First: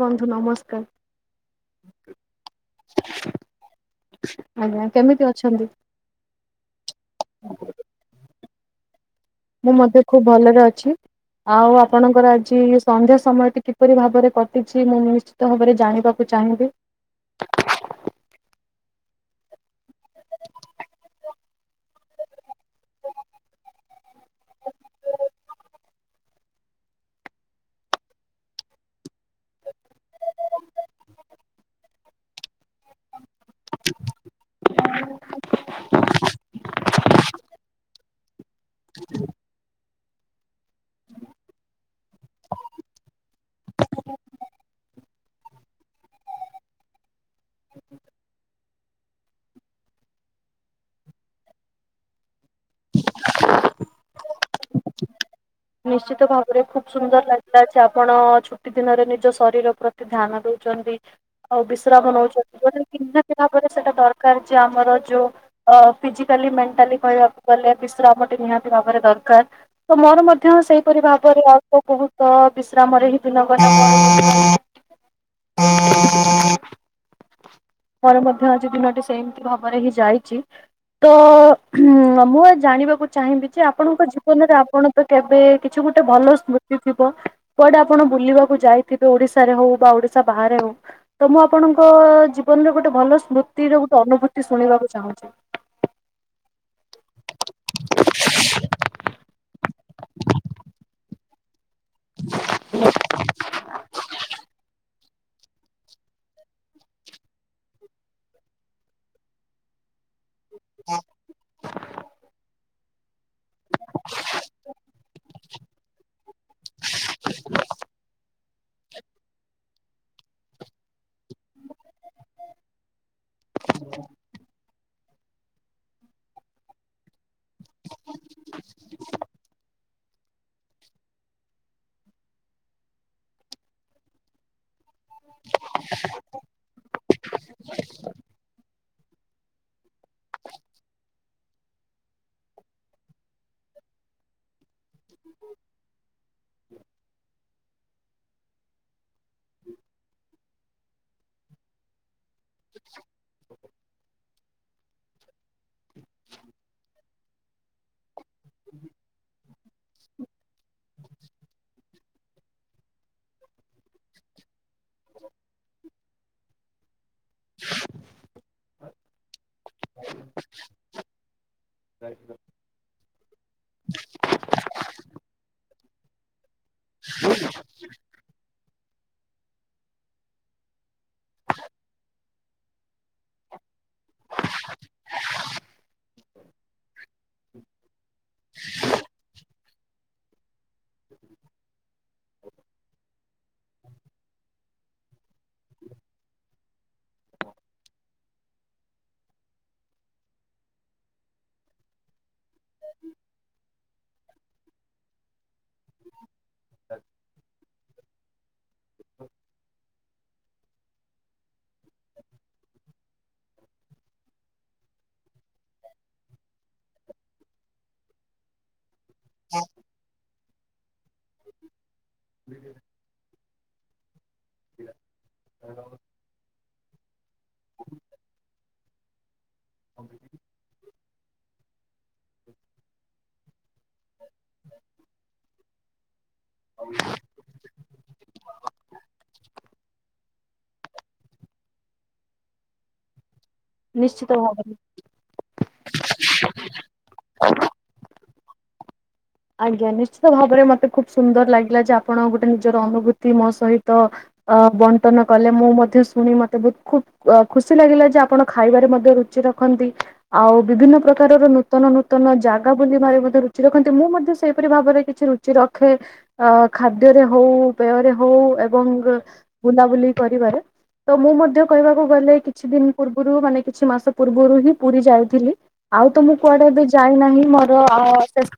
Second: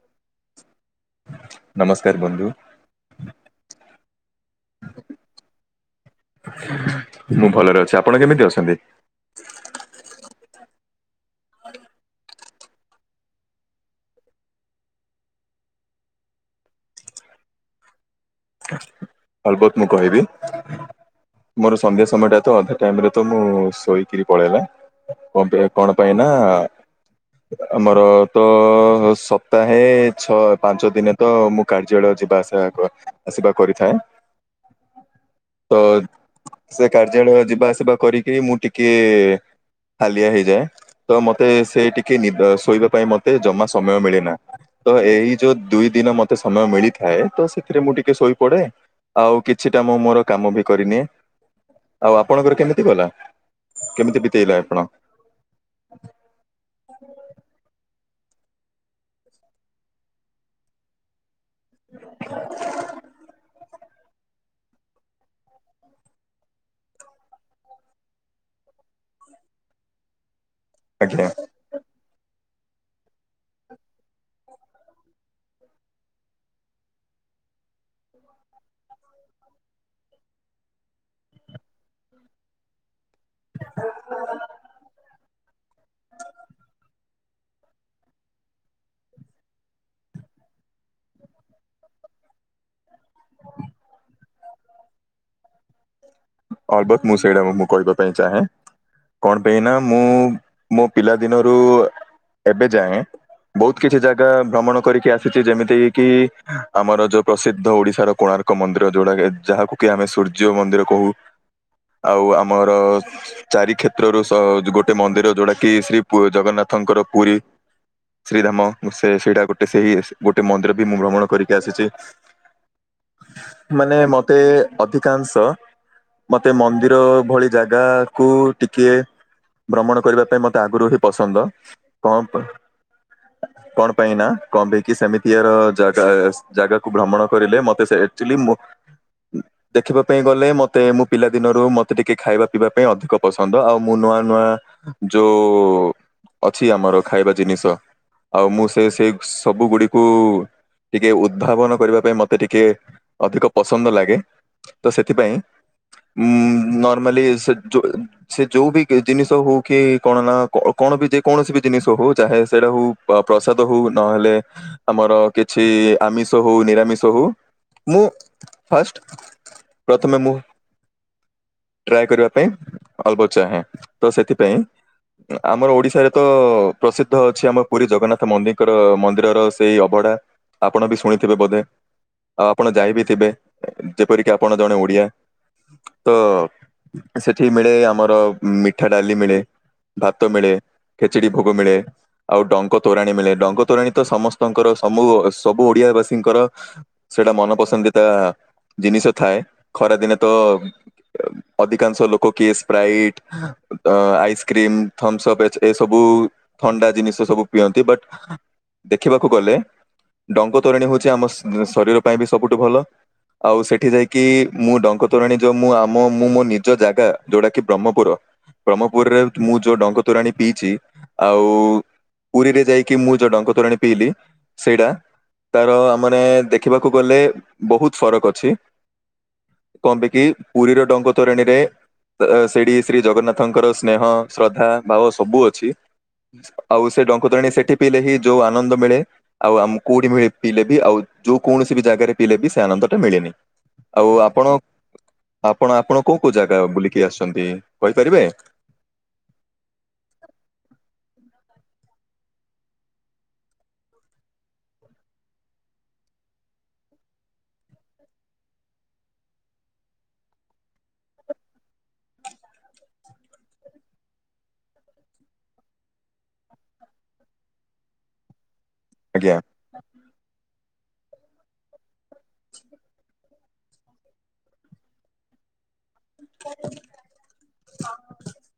ବନ୍ଧୁ ନମସ୍କାର ନମସ୍କାର ବନ୍ଧୁ। ଆଜ୍ଞା କେମିତି ଅଛନ୍ତି? ମୁଁ ଭଲରେ ଅଛି ଆପଣ କେମିତି ଅଛନ୍ତି? ମୁଁ ମଧ୍ୟ ଖୁବ ଭଲରେ ଅଛି ଆଉ ଆପଣଙ୍କର ଆଜି କି ସନ୍ଧ୍ୟା ସମୟଟି କିପରି ଭାବରେ କଟିଛି ମୁଁ ନିଶ୍ଚିତ ଭାବରେ ଜାଣିବାକୁ ଚାହିଁବି? [inaudible] ଅଲବତ ମୁଁ କହିବି ମୋର ସନ୍ଧ୍ୟା ସମୟ ଟା ତ ଅଧା ଟାଇମ ରେ ତ ମୁଁ ଶୋଇକିରି ପଳେଇଲା। [unintelligible] କଣ ପାଇଁ ନା-ଆ? ଆମର ତ-ଅ ସପ୍ତାହେ-ଏ ଛଅ ପାଞ୍ଚ ଦିନେ ତ ମୁଁ କାର୍ଯ୍ୟଳୟ ଯିବା ଆସିବା କରି ଆସିବା କରିଥାଏ, ତ ସେ କାର୍ଯ୍ୟାଳୟ ଯିବା ଆସିବା କରିକି ମୁଁ ଟିକେ-ଏ ହାଲିଆ ହେଇଯାଏ, ତ ମତେ ସେ ଟିକେ ନିଦ ଶୋଇବା ପାଇଁ ମତେ ଜମା ସମୟ ମିଳେନା। ତ ଏଇ ଯୋଉ ଦୁଇ ଦିନ ମତେ ସମୟ ମିଳିଥାଏ ତ ସେଥିରେ ମୁଁ ଟିକି କେ ଶୋଇପଡେ ଆଉ କିଛିଟା ମୁଁ ମୋର କାମ ବି କରିନିଏ। ଆଉ ଆପଣଙ୍କର କେମିତି ଗଲା କେମିତି ବିତେଇଲେ ଆପଣ? ନିଶ୍ଚିତ ଭାବରେ ଖୁବ୍ ସୁନ୍ଦର ଲାଗିଲା ଚାପ୍ ପଣ-ଅ ଛୁଟି ଦିନରେ ନିଜ ଶରୀର ପ୍ରତି ଧ୍ୟାନ ଦୋଉଚନ୍ତି। ଆଉ ବିଶ୍ରାମ ନୋଉଛନି [unintelligible] ପରେ। ସେଟା ଦରକାର ଯେ ଆମର ଯୋଉ ଅ-ଫିଜିକାଲି ମେଣ୍ଟାଲି କହିବାକୁ ଗଲେ ବିଶ୍ରାମ ଟେ ନିହାତି ଭାବରେ ଦରକାର୍ ତ ମୋର ମଧ୍ୟ ସେଇପରି ଆଜ୍ଞା ଭାବରେ ଅଳ୍ପ ବହୁତ-ଅ ବିଶ୍ରାମରେ ହିଁ ଦିନ [unintelligible] ମୋର ମଧ୍ୟ ଆଜି ଦିନଟି ସେମିତି ଭାବରେ ହିଁ ଯାଇଚି। ତ-ଅ ଉଁ ହୁଁ ମୁଁ ଏ ଜାଣିବାକୁ ଚାହିଁବି ଯେ ଆପଣଙ୍କ ଜୀବନରେ ଆପଣ ତ କେବେ-ଏ କିଛି ଗୋଟେ ଭଲ ସ୍ମୃତି ଥିବ କୁଆଡେ ଆପଣ ବୁଲିବାକୁ ଯାଇଥିବେ ଓଡିଶାରେ ହଉ ବା ଓଡି ଶା ବାହାରେ ହୋଉ ତ ମୁଁ ଆପଣଙ୍କ-ଅ ଜୀବନରେ ଗୋଟେ ଭଲ ସ୍ମୃତିର ଗୋଟେ ଅନୁଭୂତି ଶୁଣିବାକୁ ଚାହୁଁ ଚି? ଅଲବତ୍ ମୁଁ ସେଇଟା ମୁଁ କହିବା ପାଇଁ ଚାହେଁ କଣ ପାଇଁ ନା ମୁଁ ମୋ ପିଲା ଦିନରୁ-ଉ ଏବେ ଯାଏଁ ବହୁତ କିଛି ଜାଗା ଭ୍ରମଣ କରିକି ଆସି ସିଚି ଯେମିତିକି କି-ଇ ଆମର ଯୋଉ ପ୍ରସିଦ୍ଧ ଓଡିଶାର କୋଣାର୍କ ମନ୍ଦିର ଯୋଉଟା କି ଯାହାକୁ କି ଆମେ ସୂ ଯ୍ୟ ମନ୍ଦିର କହୁ ଆଉ ଆମର ଚାରି କ୍ଷେତ୍ରରୁ ସ-ଯ ଗୋଟେ ମନ୍ଦିର ଯୋଉଟା କି ଶ୍ରୀ ପୁ ଜଗନ୍ନାଥଙ୍କର ପୁରୀ ଶ୍ରୀଧାମ ସେ ସେଇଟା ଗୋଟେ ସେହି ଏସ୍ ଗୋଟେ ମନ୍ଦିର ବି ମୁଁ ଭ୍ରମଣ କରିକି ଆସିଛି। ମାନେ ମତେ-ଏ ଅଧିକାଂଶ ମତେ ମନ୍ଦିର-ଅ ଭଳି ଜାଗା-ଆ କୁୁ-ଉ ଟିକିଏ ଭ୍ରମଣ କରିବା ପାଇଁ ମତେ ଆଗୁରୁ ହି ପସନ୍ଦ, କଁପ୍? [inaudible] କଣ ପାଇଁ ନା କମ୍ ଦେଇକି ସେମିତିଆର-ଅ ଜାଗା-ଆସ୍ ଜାଗାକୁ ଭ୍ରମଣ କରିଲେ ମତେସେ ଏକ୍ଚଲି ମୋ ଦେଖିବା ପାଇଁ ଗଲେ ମତେ ମୁଁ ପିଲା ଦିନରୁ ମତେ ଟିକେ ଖାଇବା ପିଇବା ପାଇଁ ଅଧିକ ପସନ୍ଦ ଆଉ ମୁଁ ନୂଆ ନୂଆ ଯୋଉ-ଉ ଅଛି ଆମର ଖାଇବା ଜିନିଷ ଆଉ ମୁଁ ସେ ସେଇ ସବୁ ଗୁଡିକୁ-ଉ ଟିକେ ଉଦ୍ଭାବନ କରିବା ପାଇଁ ମତେ ଟିକେ ଅଧିକ ପସନ୍ଦ ଲାଗେ। ତ ସେଥିପାଇଁ ଉଁ-ଉ ନର୍ମାଲି ସେ ଯୋ ସେ ଯୋଉ ବି ଗି ଜିନିଷ ହଉ କି କଣ ନା କ-କ କଣ ବି ଯେକୌଣସି ବି ଜିନିଷ ହୋଉ ଚାହେ ସେଇଟାକୁ-ଉ ଅ-ପ୍ରସାଦ ହୋଉ ନହେଲେ ଆମର-ଆ କିଛି-ଇ ଇଏ ଆମିଷ ହୋଉ, ନିରାମିଷ ହୋଉ ମୁଁ ଫାଷ୍ଟ ପ୍ରଥମେ ମୁ ଟ୍ରାଏ କରିବା ପାଇଁ ଅଳ୍ପ ଚାହେଁ ତ ସେଥିପାଇଁ ଆମର ଓଡିଶାରେ ତ-ଅ ପ୍ରସିଦ୍ଧ ଅଛି ଆମର୍ ପୁରୀ ଜଗନ୍ନାଥ ମନ୍ଦିଙ୍କର ମନ୍ଦିରର ସେଇ ଅବଢା। ଆପଣ ବି ଶୁଣିଥିବେ ବୋଧେ? ଆଉ ଆପଣ ଯାଇ ବିି ଥିବେ, ଯେପରିକି ଆପଣ ଜଣେ ଓଡିଆ। ତ-ଅ ସେଠି ମିଳେ ଆମର ମିଠା ଡାଲି ମିଳେ। ଭାତ ମିଳେ, ଖେଚିଡି ଭୋଗ ମିଳେ, ଆଉ ଡଙ୍କ ତୋରାଣୀ ମିଳେ, ଡଙ୍କ ତୋରାଣୀ ତ ସମସ୍ତଙ୍କର ସମ୍ହୁ-ଉ ସବୁ ଓଡିଆ ବାସୀଙ୍କର ସେଇଟା ମନପସନ୍ଦିତା-ଆ ଜିନିଷ ଥାଏ ଖରା ଦିନେ ତ-ଅ ଏ ଅଧିକାଂଶ ଲୋକ କିଏ ସ୍ପ୍ରାଇଟ, ଅଁ ଆଇସ୍ କ୍ରିମ, ଥମ୍ସପ୍ ଏଚ୍ ଏ ସବୁ-ଉ ଥଣ୍ଡା ଜିନିଷ ସବୁ ପିଅନ୍ତି, ବଟ୍ ଦେଖିବାକୁ ଗଲେ ଡଙ୍କ ତୋରାଣୀ ହୋଉଚି ଆମ ଶ-ଶରୀର ପାଇଁ ବି ସବୁଠୁ ଭଲ। ଆଉ ସେଠି ଯାଇକି ମୁଁ ଡଙ୍କ ତୋରାଣି ଯୋଉ ମୁଁ ଆମ ମୁଁ ମୋ ନିଜ ଜାଗା ଯୋଉଟା କି ବ୍ରହ୍ମପୁର ବ୍ରହ୍ମପୁ। ପୁରୀରେ ମୁଁ ଯୋଉ ଡଙ୍ଗ ତୋରାଣୀ ପିଇଛି। ଆଉ ପୁରୀରେ ଯାଇକି ମୁଁ ଯୋଉ ଡଙ୍ଗତୋରାଣୀ ପିଇଲି ସେଇଟା ତାର ଆମେ ନଦେଖିବାକୁ। କୁ ଗଲେ ବହୁତ୍ ଫରକ୍ ଅଛି। କଣ ପାଇଁ କି ପୁରୀର ଡଙ୍କ ତୋରଣୀରେ ଅ ସେଠି ଶ୍ରୀ ଜଗନ୍ନାଥଙ୍କର ସ୍ନେହ, ଶ୍ରଦ୍ଧା ଭାବ ସବୁ ଅଛି। ଆଉ ସେ ଡଙ୍କତୋରଣୀ ସେଠି ପିଇଲେ ହିଁ ଯୋଉ ଆନନ୍ଦ ମିଳେ ଆଉ ଆମ କୋଉଠି ପିଇଲେ ବି ଆଉ ଯୋଉ କୌଣସି ବି ଜାଗାରେ ପିଇଲେ ବି ସେ ଆନନ୍ଦଟା ମିଳେନି। ଆଉ ନିଶ୍ଚିତ ଆପଣ ଭାବରେ -ଆପଣ -ଆପଣ କୋଉ କୋଉ ଜାଗା ବୁଲିକି ଆସିଛନ୍ତି କହିପାରିବେ? ଆଜ୍ଞା ନିଶ୍ଚିତ ଭାବରେ ମତେ ଖୁବ ସୁନ୍ଦର ଲାଗିଲା ଯେ ଆପ ଆପଣ ଗୋଟେ ନିଜର ଅନୁଭୂତି ମୋ ସହିତ ଅ ବଣ୍ଟନ କଲେ। ମୁଁ ମଧ୍ୟ ଶୁଣି ମତେ ବହୁତ ଖୁବ ଅ ଖୁସି ଲାଗିଲା ଯେ ଆପଣ ଖାଇବାରେ ମଧ୍ୟ ରୁଚି ରଖନ୍ତି। ଆଉ ବିଭିନ୍ନ ପ୍ରକାରର ନୂତନ ନୂ ନୂତନ ଜାଗା ବୋଲି ଭାରି ରୁଚି ରଖନ୍ତି। ମୁଁ ମ ସେପରି ଭାବରେ କିଛି ରୁଚି ରଖେ ଅ ଖାଦ୍ୟରେ ହଉ ପେୟରେ ହଉ। ଏବଂ ଆଜ୍ଞା ବୁଲାବୁଲି କରିବାରେ ତ ମୁଁ ମଧ୍ୟ କହିବାକୁ ଗଲେ କିଛି ଦିନ ପୂର୍ ରୁ ମାନେ କିଛି ମାସ ପୂର୍ବରୁ ହିଁ ପୁରୀ ଯାଇଥିଲି। ଆଉ ତ ମୁଁ କୁଆଡେ ଏବେ ଯାଇନାହିଁ। ମୋର ଆ ଶେଷ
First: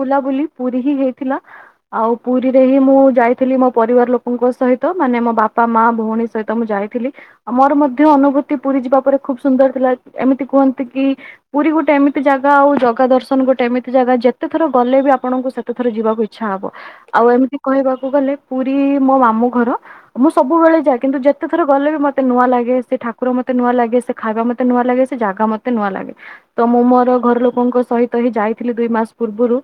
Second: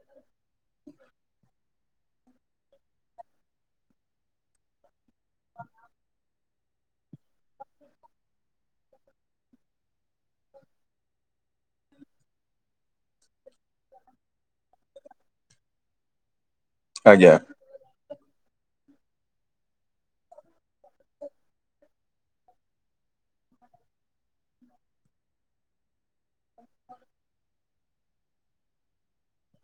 ବୁଲାବୁଲି ପୁରୀ ହିଁ ହେଇଥିଲା। ଆଉ ପୁରୀରେ ହିଁ ମୁଁ ଯାଇଥିଲି ମୋ ପରିବାର ଲୋକଙ୍କ ସହିତ ମାନେ ମୋ ବାପା, ମା, ଭଉଣୀ ସହିତ ମୁଁ ଯାଇ ଥିଲି। ମୋର ମଧ୍ୟ ଅନୁଭୂତି ପୁରୀ ଯିବା ପରେ ଖୁବ ସୁନ୍ଦର ଥିଲା। ଏମିତି କୁହନ୍ତି କି ପୁରୀ ଗୋଟେ ଗୋଟେ ଏମିତି ଜାଗା ଆଉ ଜଗା ଦର୍ଶନ ଗୋଟେ ଏମିତି ଜାଗା ଯେତେ ଏ ଥର ଗଲେ ବି ଆପଣଙ୍କୁ ସେତେଥର ଯିବାକୁ ଇଚ୍ଛା ହବ। ଆଉ ଆଜ୍ଞା ଏମିତି କହିବାକୁ ଗଲେ ପୁରୀ ମୋ ମାମୁଁ ଘର। ମୁଁ ସବୁବେଳେ ଯାଏ କିନ୍ତୁ ଯେତେଥର ଗଲେ ବି ମତେ ନୂଆ ଲାଗେ। ସେ ଠାକୁର ମତେ ନୂଆ ଲାଗେ, ସେ ଖାଇବା ମତେ ନୂଆ ଲାଗେ, ସେ ଜାଗା ମତେ ନୂଆ ଲାଗେ ତ ମୁଁ ମୋର ଘର ଲୋକଙ୍କ ସହିତ ଯାଇଥିଲି ଦୁଇ ମାସ ପୂର୍ବରୁ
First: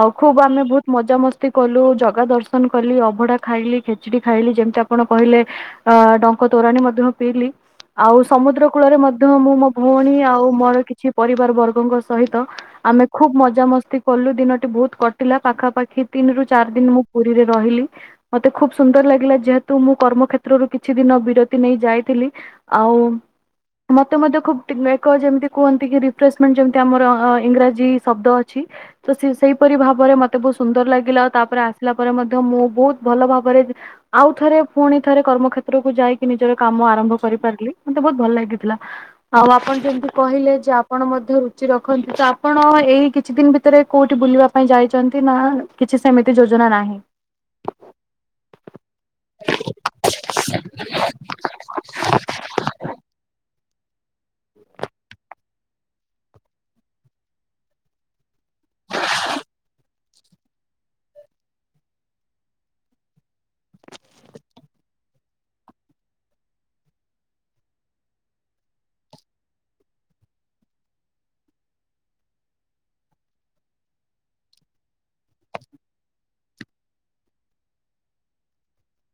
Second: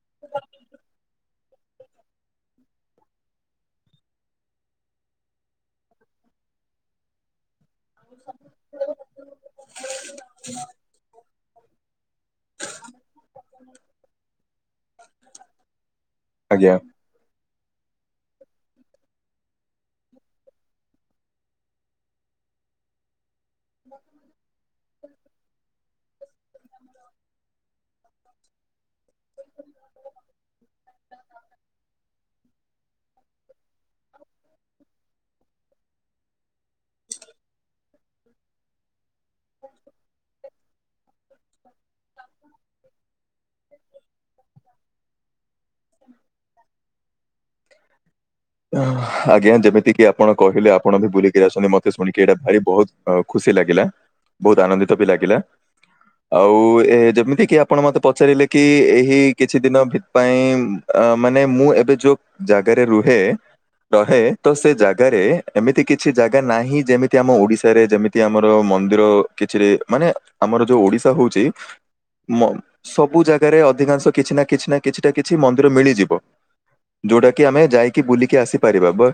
ଆଉ ଖୁବ ଆମେ ବହୁତ ମଜାମସ୍ତି ତିକଲୁ ଜଗା ଦର୍ଶନ କଲି, ଅଭଡା ଖାଇଲି, ଖେଚଡି ଖାଇଲି ଯେମତି ଆପଣ କହିଲେ ଆ ଡଙ୍କ ତୋରାଣି ମଧ୍ୟ ମୁଁ ପିଇଲି। ଆଉ ସମୁଦ୍ର କୂଳରେ ମଧ୍ୟ ମୁଁ ମୋ ଭଉଣୀ ଆଉ ମୋର କିଛି ପରିବାର ବର୍ଗଙ୍କ ସହିତ ଆ ଆମେ ଖୁବ୍ ମଜାମସ୍ତି କଲୁ। ଦିନଟି ବହୁତ କଟିଲା ପାଖାପାଖି ତିନି ରୁ ଚାରି ଆଜ୍ଞା। ଦିନ ମୁଁ ପୁରୀ ରହିଲି। ମତେ ଖୁବ ସୁନ୍ଦର ଲାଗିଲା ଯେହେତୁ ମୁଁ କର୍ମକ୍ଷେତ୍ରରୁ କିଛି ଦିନ ବିରତି ନେଇ ଯାଇଥିଲି। ଆଉ ମତେ ମଧ୍ୟ ଖୁବ ଟି ଏକ ଯେମିତି କୁହନ୍ତି କି ରିଫ୍ରେଶମେଣ୍ଟ ଆମର ଇଂରାଜୀ ଶବ୍ଦ ଅଛି। ତ ସେ ସେଇପରି ଭାବରେ ମତେ ବହୁତ ସୁନ୍ଦର ଲାଗିଲା। ଆଉ ତାପରେ ଆସିଲା ପରେ ମଧ୍ୟ ମୁଁ ବହୁତ ଭଲ ଭାବରେ ଆଉ ଥରେ ପୁଣି ଥରେ କର୍ମକ୍ଷେତ୍ରକୁୁ ଯାଇକି ନିଜର କାମ ଆରମ୍ଭ କରିପାରିଲି। ମତେ ବହୁତ ଭଲ ଲାଗିଥିଲା। ଆଉ ଆପଣ ଯେମିତି କହିଲେ ଯେ ଆପଣ ମଧ୍ୟ ରୁଚି ରଖନ୍ତି। ତ ଆପଣ ଏଇ କିଛି ଦି ଭିତରେ କୋଉଠି ବୁଲିବା ପାଇଁ ଯାଇଛନ୍ତି ନା କିଛି ସେମିତି ଯୋଜନା ନାହିଁ? ଆଜ୍ଞା ଯେମିତି କିି ଆପଣ କହିଲେ ଆପଣ ବି ବୁଲିକିରି ଆସଛନ୍ତି। ମତେ ଶୁଣିକି ଏଇଟା ଭାରି ବହୁତ ଖୁସି ଲାଗିଲା। ବହୁତ ଆନନ୍ଦିତ ବି ଲାଗିଲା, ଆଉ ଏ ଯେମିତି କି ଆପଣ ମତେ ପଚାରିଲେ କି ଏହି କିଛି ଦିନ ଭି ପାଇଁ ଅ ମାନେ ମୁଁ ଏବେ ଯୋଉ ଜାଗାରେ ରୁ ହେ। ରହେ ତ ସେ ଜାଗାରେ ଏମିତି କିଛି ଜାଗା ନାହିଁ। ଯେମିତି ଆମ ଓଡିଶାରେ ଯେମିତି ଆମର ମନ୍ଦିର କିଛିରେ ମାନେ ଆମର ଯୋଉ ଓଡିଶା ହଉଛି ମ ସବୁ ଜାଗାରେ ଅଧିକାଂଶ କିଛି ନା- କିଛି ନା- କିଛି ନା- କିଛି ମନ୍ଦିର ମିଳିଯିବ। ଯୋଉଟା କି ଆମେ ଯାଇକି ବୁଲିକି ଆସିପାରିବା ବ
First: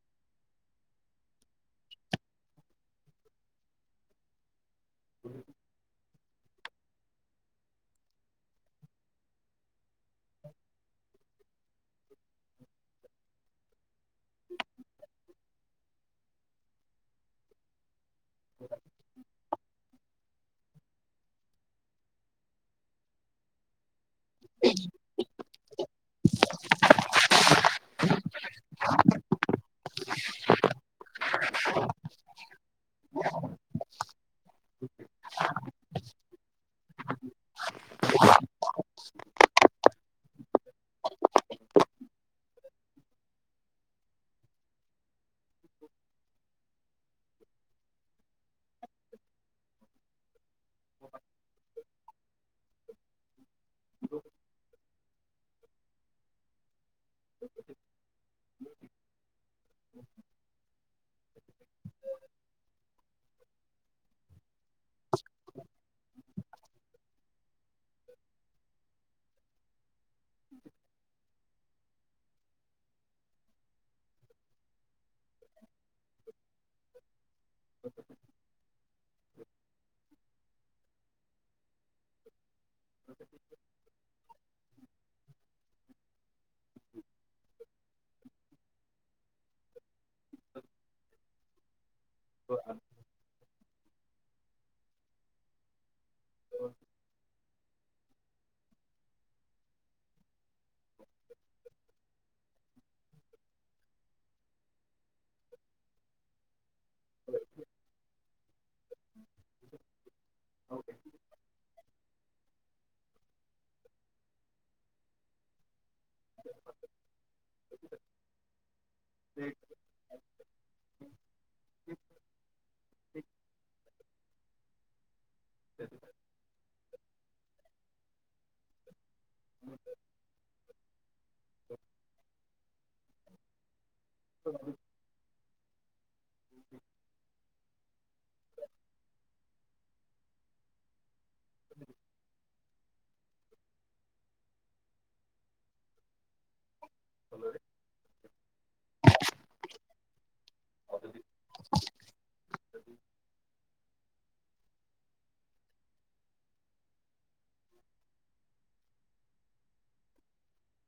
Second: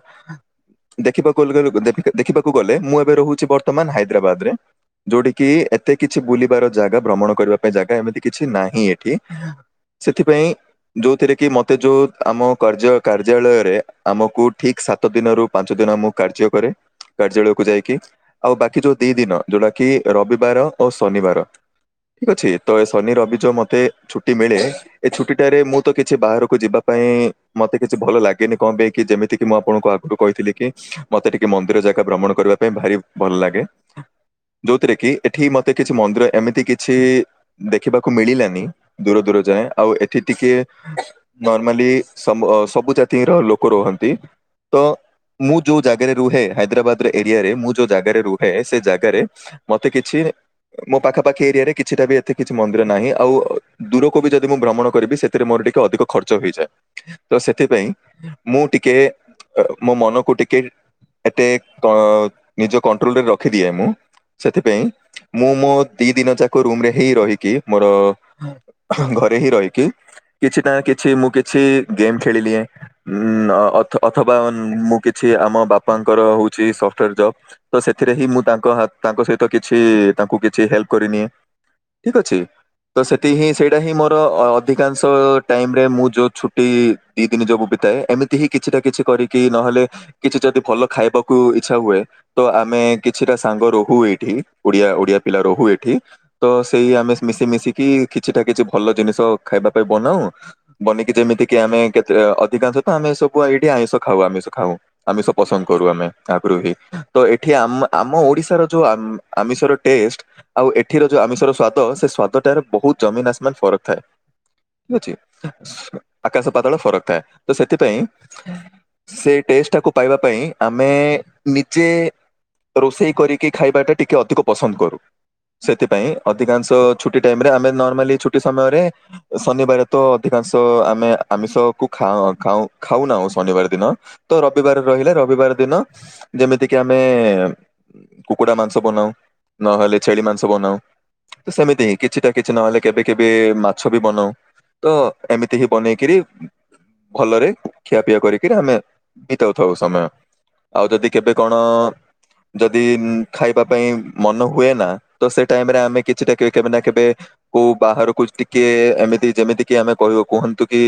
ଦେଖିବାକୁ ଗ ଦେଖିବାକୁ ଗଲେ। ମୁଁ ଏବେ ରହୁଛି ବର୍ତ୍ତମାନ ହାଇଦ୍ରାବାଦରେ। ଯୋଉଠି କିି ଏତେ କିଛି ବୁଲିବାର ଜାଗା, ଭ୍ରମଣ କରିବା ପାଇଁ ଜାଗା ଏମିତି କିଛି ନାହିଁ ଏଠି। ସେଥିପାଇଁ ଯୋଉଥିରେ କି ମତେ ଯୋଉ ଆମ କା କାର୍ଯ୍ୟାଳୟରେ ଆମକୁ ଠିକ୍ ସାତ ଦିନରୁ ପାଞ୍ଚ ଦିନ ଯୋଉ ଦିନ ମୁଁ କାର୍ଯ୍ୟ କରେ କାର୍ଯ୍ୟାଳୟକୁ ଯାଇକି। ଆଉ ବାକି ଯୋଉ ଦି ଦିନ ଯୋଉଟା କି ରବିବାର ଆଉ ଶନିବାର ଠିକ ଅଛି ତ ଶନି ରବି ଯୋ ମତେ ଛୁଟି ମିଳେ ଏ ଛୁଟି ଠାରେ ମୁଁ ତ କିଛି ବାହାରକୁ ଯିବା ପାଇଁ ମତେ କିଛି ଭଲ ଲାଗେନି କଣ ପାଇଁ କି ଯେମିତି କିି ମୁଁ ଆପଣଙ୍କୁ ଆଗରୁ କହିିଥିଲି କହିଥିଲି କି ମତେ ଟିକେ ମନ୍ଦିର ଜାଗା ଭ୍ରମଣ କରିବା ପାଇଁ ଭାରି ଭଲ ଲାଗେ। ଯୋଉଥିରେ କି ଏଠି ମତେ କିଛି ମନ୍ଦିର ଏମିତି କିଛି ଦେଖିବାକୁ ମିଳିଲାନି। ଦୂର ଦୂର ଯାଏ ଆଉ ଏଠି ଟିକେ ନର୍ମାଲି ସବୁ ଅ ସବୁ ଜାତିର ଲୋକ ରୁହ ନ୍ତି ତ ମୁଁ ଯୋଉ ଜାଗାରେ ରୁହେ ହାଇଦ୍ରାବାଦ ଏରିଆରେ ମୁଁ ଯୋଉ ଜାଗାରେ ରୁହେ ସେ ଜାଗାରେ ମତେ କିଛି ମୋ ପାଖା ପାଖି ଏରିଆ ରେ କିଛିଟା ବି ଏତେ କିଛି ମନ୍ଦିର ନାହିଁ ଆଉ ଦୂରକୁ ବି ଯଦି ମୁଁ ଭ୍ରମଣ କରିବି ସେଥିରେ ମୋର ଟିକେ ଅଧିକ ଖର୍ଚ୍ଚ ହେଇଯାଏ। ତ ସେଥିପାଇଁ ମୁଁ ଟିକେ ଅ ମୋ ମନକୁ ଟିକେ ଏତେ କ ନିଜକୁ କଣ୍ଟ୍ରୋଲରେ ରଖିଦିଏ ମୁଁ ସେଥିପାଇଁ ମୁଁ ମୋ ଦି ଦିନ ଯାକ ରୁମରେ ହିଁ ରହିକି ମୋର ଘରେ ହିଁ ରହିକି କିଛି ନା କିଛି ମୁଁ କିଛି ଗେମ୍ ଖେଳି ନିଏ ଉ ଅଥ ଅଥବା ମୁଁ କି କିଛି ଆମ ବାପାଙ୍କର ହଉଛି ସଫ୍ଟ ୱାର ଜବ ତ ସେଥିରେ ହିଁ ମୁଁ ତା ତାଙ୍କ ସହିତ କିଛି ତା କିଛି ହେଲ୍ପ କରି ନିଏ ଠିକ ଅଛି। ତ ସେଥି ହିଁ ସେଇଟା ହିଁ ମୋର ଅଧିକାଂଶ ଟାଇମରେ ମୁଁ ଯୋଉ ଛୁଟି ଦି ଦିନ ଯୋକୁ ବିତାଏ ଏମିତି ହିଁ କିଛି ନା କିଛି କରିକି ନହେଲେ କିଛି ଯଦି ଭଲ ଖାଇ ବାକୁ ଇଛା ହୁଏ ତ ଆମେ କିଛିଟା ସାଙ୍ଗ ରହୁ ଏଇଠି ଓଡିଆ ଓଡିଆ ପିଲା ରହୁ ଏଇଠି। ତ ସେଇ ଆମେ ମିଶି ମିଶିକି କିଛିଟା କିଛି ଭଲ ଜିନିଷ ଖାଇବା ପାଇଁ ବନାଉ ବନେଇକି ଯେମିତି କି ଆମେ କେତେ ଅ ଅଧିକାଂଶ ତ ଆମେ ସବୁ ଏଇଠି ଆଇଶ ଖାଉ ଆମିଷ ଖାଉ ଆମିଷ ପସନ୍ଦ କରୁ ଆମେ ଆଗରୁ ହିଁ ତ ଏଠି ଆମ ଆମ ଓଡିଶାର ଯୋଉ ଆ ଆମିଷର ଟେଷ୍ଟ ଆଉ ଏଠିର ଯୋଉ ଆମିଷର ସ୍ଵାଦ ସେ ସ୍ଵାଦ ଟାରେ ବହୁତ ଜମିନ୍ ଆସମାନ ଫରକ ଥାଏ ଠିକ ଅଛି। ଆକାଶ ପାତାଳ ଫରକ ଥାଏ ତ ସେଥିପାଇଁ ସେ ଟେଷ୍ଟ ଟାକୁ ପାଇବା ପାଇଁ ଆମେ ନିଜେ ରୋଷେଇ କରିକି ଖାଇବା ଟା ଟିକେ ଅଧିକ ପସନ୍ଦ କରୁ ସେଥି ପାଇଁ ଅଧିକାଂଶ ଛୁଟି ଟାଇମରେ ଆମେ ନର୍ମାଲି ଛୁଟି ସମୟରେ ଶନିବାର ତ ଅଧିକାଂଶ ଆମେ ଆମିଷକୁ ଖାଅ ଖାଉ ଖାଉନାହୁଁ ଶନିବାର ଦିନ। ତ ରବିବାର ରହିଲେ ରବିବାର ଦିନ ଯେମିତିକି ଆମେ କୁକୁଡ଼ା ମାଂସ ବନାଉ ନହେଲେ ଛେଳି ମାଂସ ବନାଉ। ତ ସେମିତି ହିଁ କିଛିଟା କିଛି ନହେଲେ କେବେ କେବେ ମାଛ ବି ବନାଉ। ତ ଏମିତି ହିଁ ବନେଇକିରି ଭଲରେ ଖିଆପିଆ କରିକିରି ଆମେ ବିତାଉଥାଉ ସମୟ। ଆଉ, ଯଦି କେବେ କଣ-ଅ ଯଦି ଖାଇବା ପାଇଁ ମନ ହୁଏ ନା! ତ ସେ ଟାଇମ୍ ରେ ଆମେ କିଛିଟା କେବେ ନା କେବେ କୋଉ ବାହାରକୁ ଟିକେ, ଏମିତି ଯେମିତି କି ଆମେ କହିବୁ କୁହନ୍ ନ୍ତୁ କି,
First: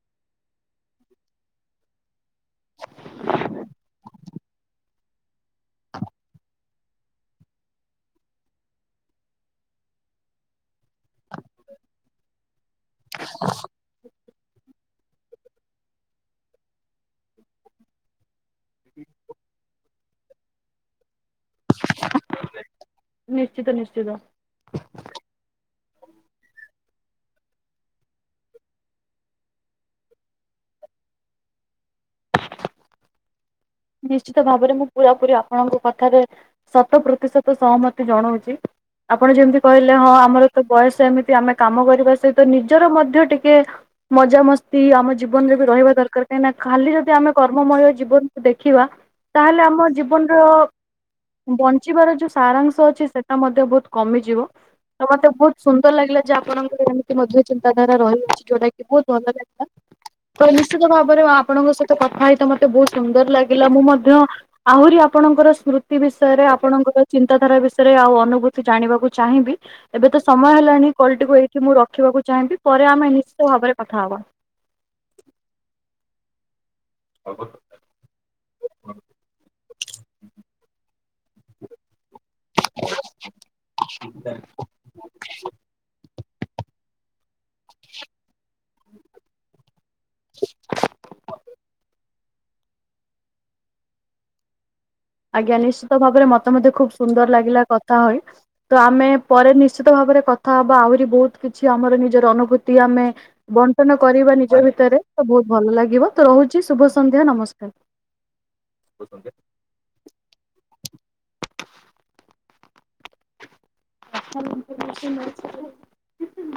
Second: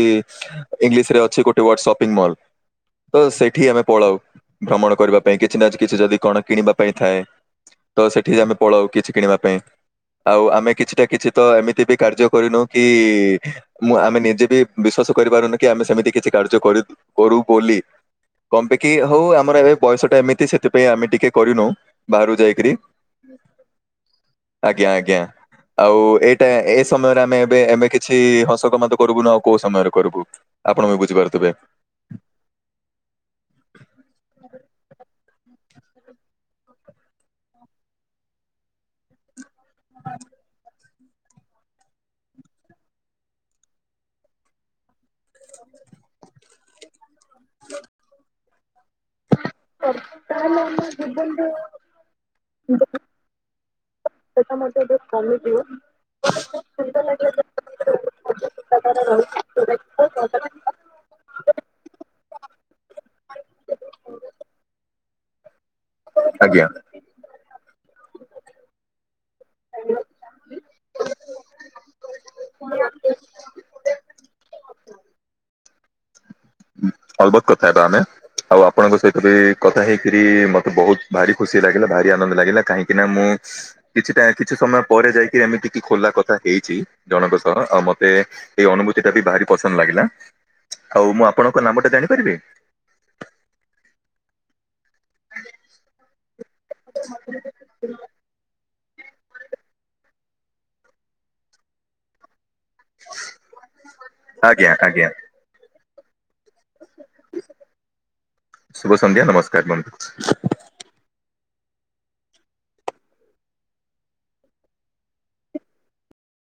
ଇଂଲିଶ ରେ ଅଛି ଗୋଟ ୱାର୍ଡ ସପିଙ୍ଗ୍ ମଲ୍। ତ ସେଠି ଆମେ ପଳାଉ ଭ୍ରମଣ କରିବା ପାଇଁ। କିଛି ନା କିଛି ଯଦି କଣ କିଣିବା ପାଇଁ ଥାଏ? ତ ସେଠି ଆମେ ପଳାଉ କିଛି କିଣିବା ପାଇଁ? ଆଉ ଆମେ କିଛି ତ କିଛି ତ ଏମିତି ବି କାର୍ଯ୍ୟ କରିନୁ କି, ମୁଁ ଆମେ ନିଜେ ବି ବିଶ୍ଵାସ କରିପାରୁନୁ କି, ଆମେ ସେମିତି କିଛି କାର୍ଯ୍ୟ କରି କରୁ ବୋଲି। କମ୍ ପେଁକି ହଉ, ଆମର ଏବେ ବୟସ ଟା ଏମିତି ସେଥିପାଇଁ, ଆମେ ଟିକେ କରିନୁ ବାହାରୁ ଯାଇକରି ନିଶ୍ଚିତ! ନିଶ୍ଚିତ! ଆଜ୍ଞା, ଆଜ୍ଞା। ଆଉ, ଏଇଟା ଏ ସମୟରେ ଆମେ ଏବେ, ଏମେ କିଛି ହସ ଗମାତ କରୁବୁନୁ, ଆଉ କୋଉ ସମୟରେ କରୁବୁ? ଆପଣ ବି ବୁଝିପାରୁଥିବେ। [inaudible] ନିଶ୍ଚିତ, ଭାବରେ ମୁଁ ପୁରାପୁରୀ ଅପ୍ ଆପଣଙ୍କ କଥାରେ ଶତ ପ୍ରତିଶତ ସହମତି ଜଣଉଛି। ଆପଣ ଯେମିତି କହିଲେ ହଁ, ଆମର ତ ବୟସ ସେମିତି ଆମେ କାମ କରିବା ସହିତ, ନିଜର ମଧ୍ୟ ଟିକେ ମଜାମସ୍ତି ଆମ ଜୀବନରେ ବି ରହିବା ଦ ଦରକାର କାହିଁକି, ନା ଖାଲି ଯଦି ଆମେ, କର୍ମମୟ ଜୀବନକୁ ଦେଖିବା ତାହେଲେ, ଆମ ଜୀବନର ବଞ୍ଚିବାର ଯୋଉ ସାରାଂଶ ଅଛି! ସେଟା ମଧ୍ୟ ବହୁତ କମିଯିବ। ବ। ତ ମତେ ବହୁତ ସୁନ୍ଦର ଲାଗିଲା, ଯେ ଆପଣଙ୍କର ଏମିତି ମଧ୍ୟ ଚିନ୍ତାଧାରା ରହିଅଛି, ଯୋଉଟା କି ବହୁତ ଭଲ ତ ନିଶ୍ଚିତ ଭାବରେ ଆପଣଙ୍କ ସହିତ କଥା ହେଇତ ମତେ ବହୁତ ସୁନ୍ଦର ଲାଗିଲା। ମୁଁ, ମଧ୍ୟ ଆହୁରି ଆପଣଙ୍କର ସ୍ମୃତି ବିଷୟରେ, ଆଜ୍ଞା ଆପଣଙ୍କର ଚିନ୍ତାଧାରା ବିଷୟ ରେ ଆଉ ଅନୁଭୂତି ଜଣିବାକୁ ଚାହିଁବି? ଏବେ ତ ସମୟ ହେଲାଣି, କଲଟିକୁ ଏଇଠି ମୁଁ ରଖିବାକୁ ଚାହିଁବି! ପରେ ଆମେ ନିଶ୍ଚିତ ଭାବରେ କଥା ହବା। ଅଲ୍ ବତ କଥା ହେବା ଆମେ। ଆଉ, ଆପଣଙ୍କ ସହିତ ବି କଥା ହେଇକରି ମତେ ବହୁତ ଭାରି ଖୁସି ଲାଗିଲା, ଭାରି ଆନନ୍ଦ ଲାଗିଲା। କାହିଁକିନା, ମୁଁ କିଛିଟା କିଛି ସମୟ ପରେ ଯାଇକି, ଏମିତି ଖୋଲା କଥା ହେଇଛି ଜଣଙ୍କ ସହ। ଆଉ, ମତେ ଏଇ ଅନୁଭୂତି ଟା ବି ଭାରି ବ ସନ୍ ଲାଗିଲା। ଆଉ, ମୁଁ ଆପଣଙ୍କ କ ନାମ ଟା ଜାଣିପାରିବେ? ଆଜ୍ଞା, ନିଶ୍ଚିତ ଭାବରେ ମତେ ମଧ୍ୟ ଖୁବ ସୁନ୍ଦର ଲାଗିଲା କଥା ହୋଇ ତ, ଆମେ ପରେ ନିଶ୍ଚିତ ଭାବରେ କଥା ହବା, ଆହୁରି ବହୁତ କିଛି ଆମର ନିଜର ଅନୁଭୂତ ଟି ଆମେ ବଣ୍ଟନ କରିବା ନିଜ ଆଜ୍ଞା ଭିତରେ, ଆଜ୍ଞା ତ ବହୁତ ଭଲ ଲାଗିବ। ତ ରହୁଛି ଶୁଭ ସନ୍ଧ୍ୟା ଶୁଭ ସନ୍ଧ୍ୟା ନମସ୍କାର ବନ୍ଧୁ। ନମସ୍କାର। [inaudible]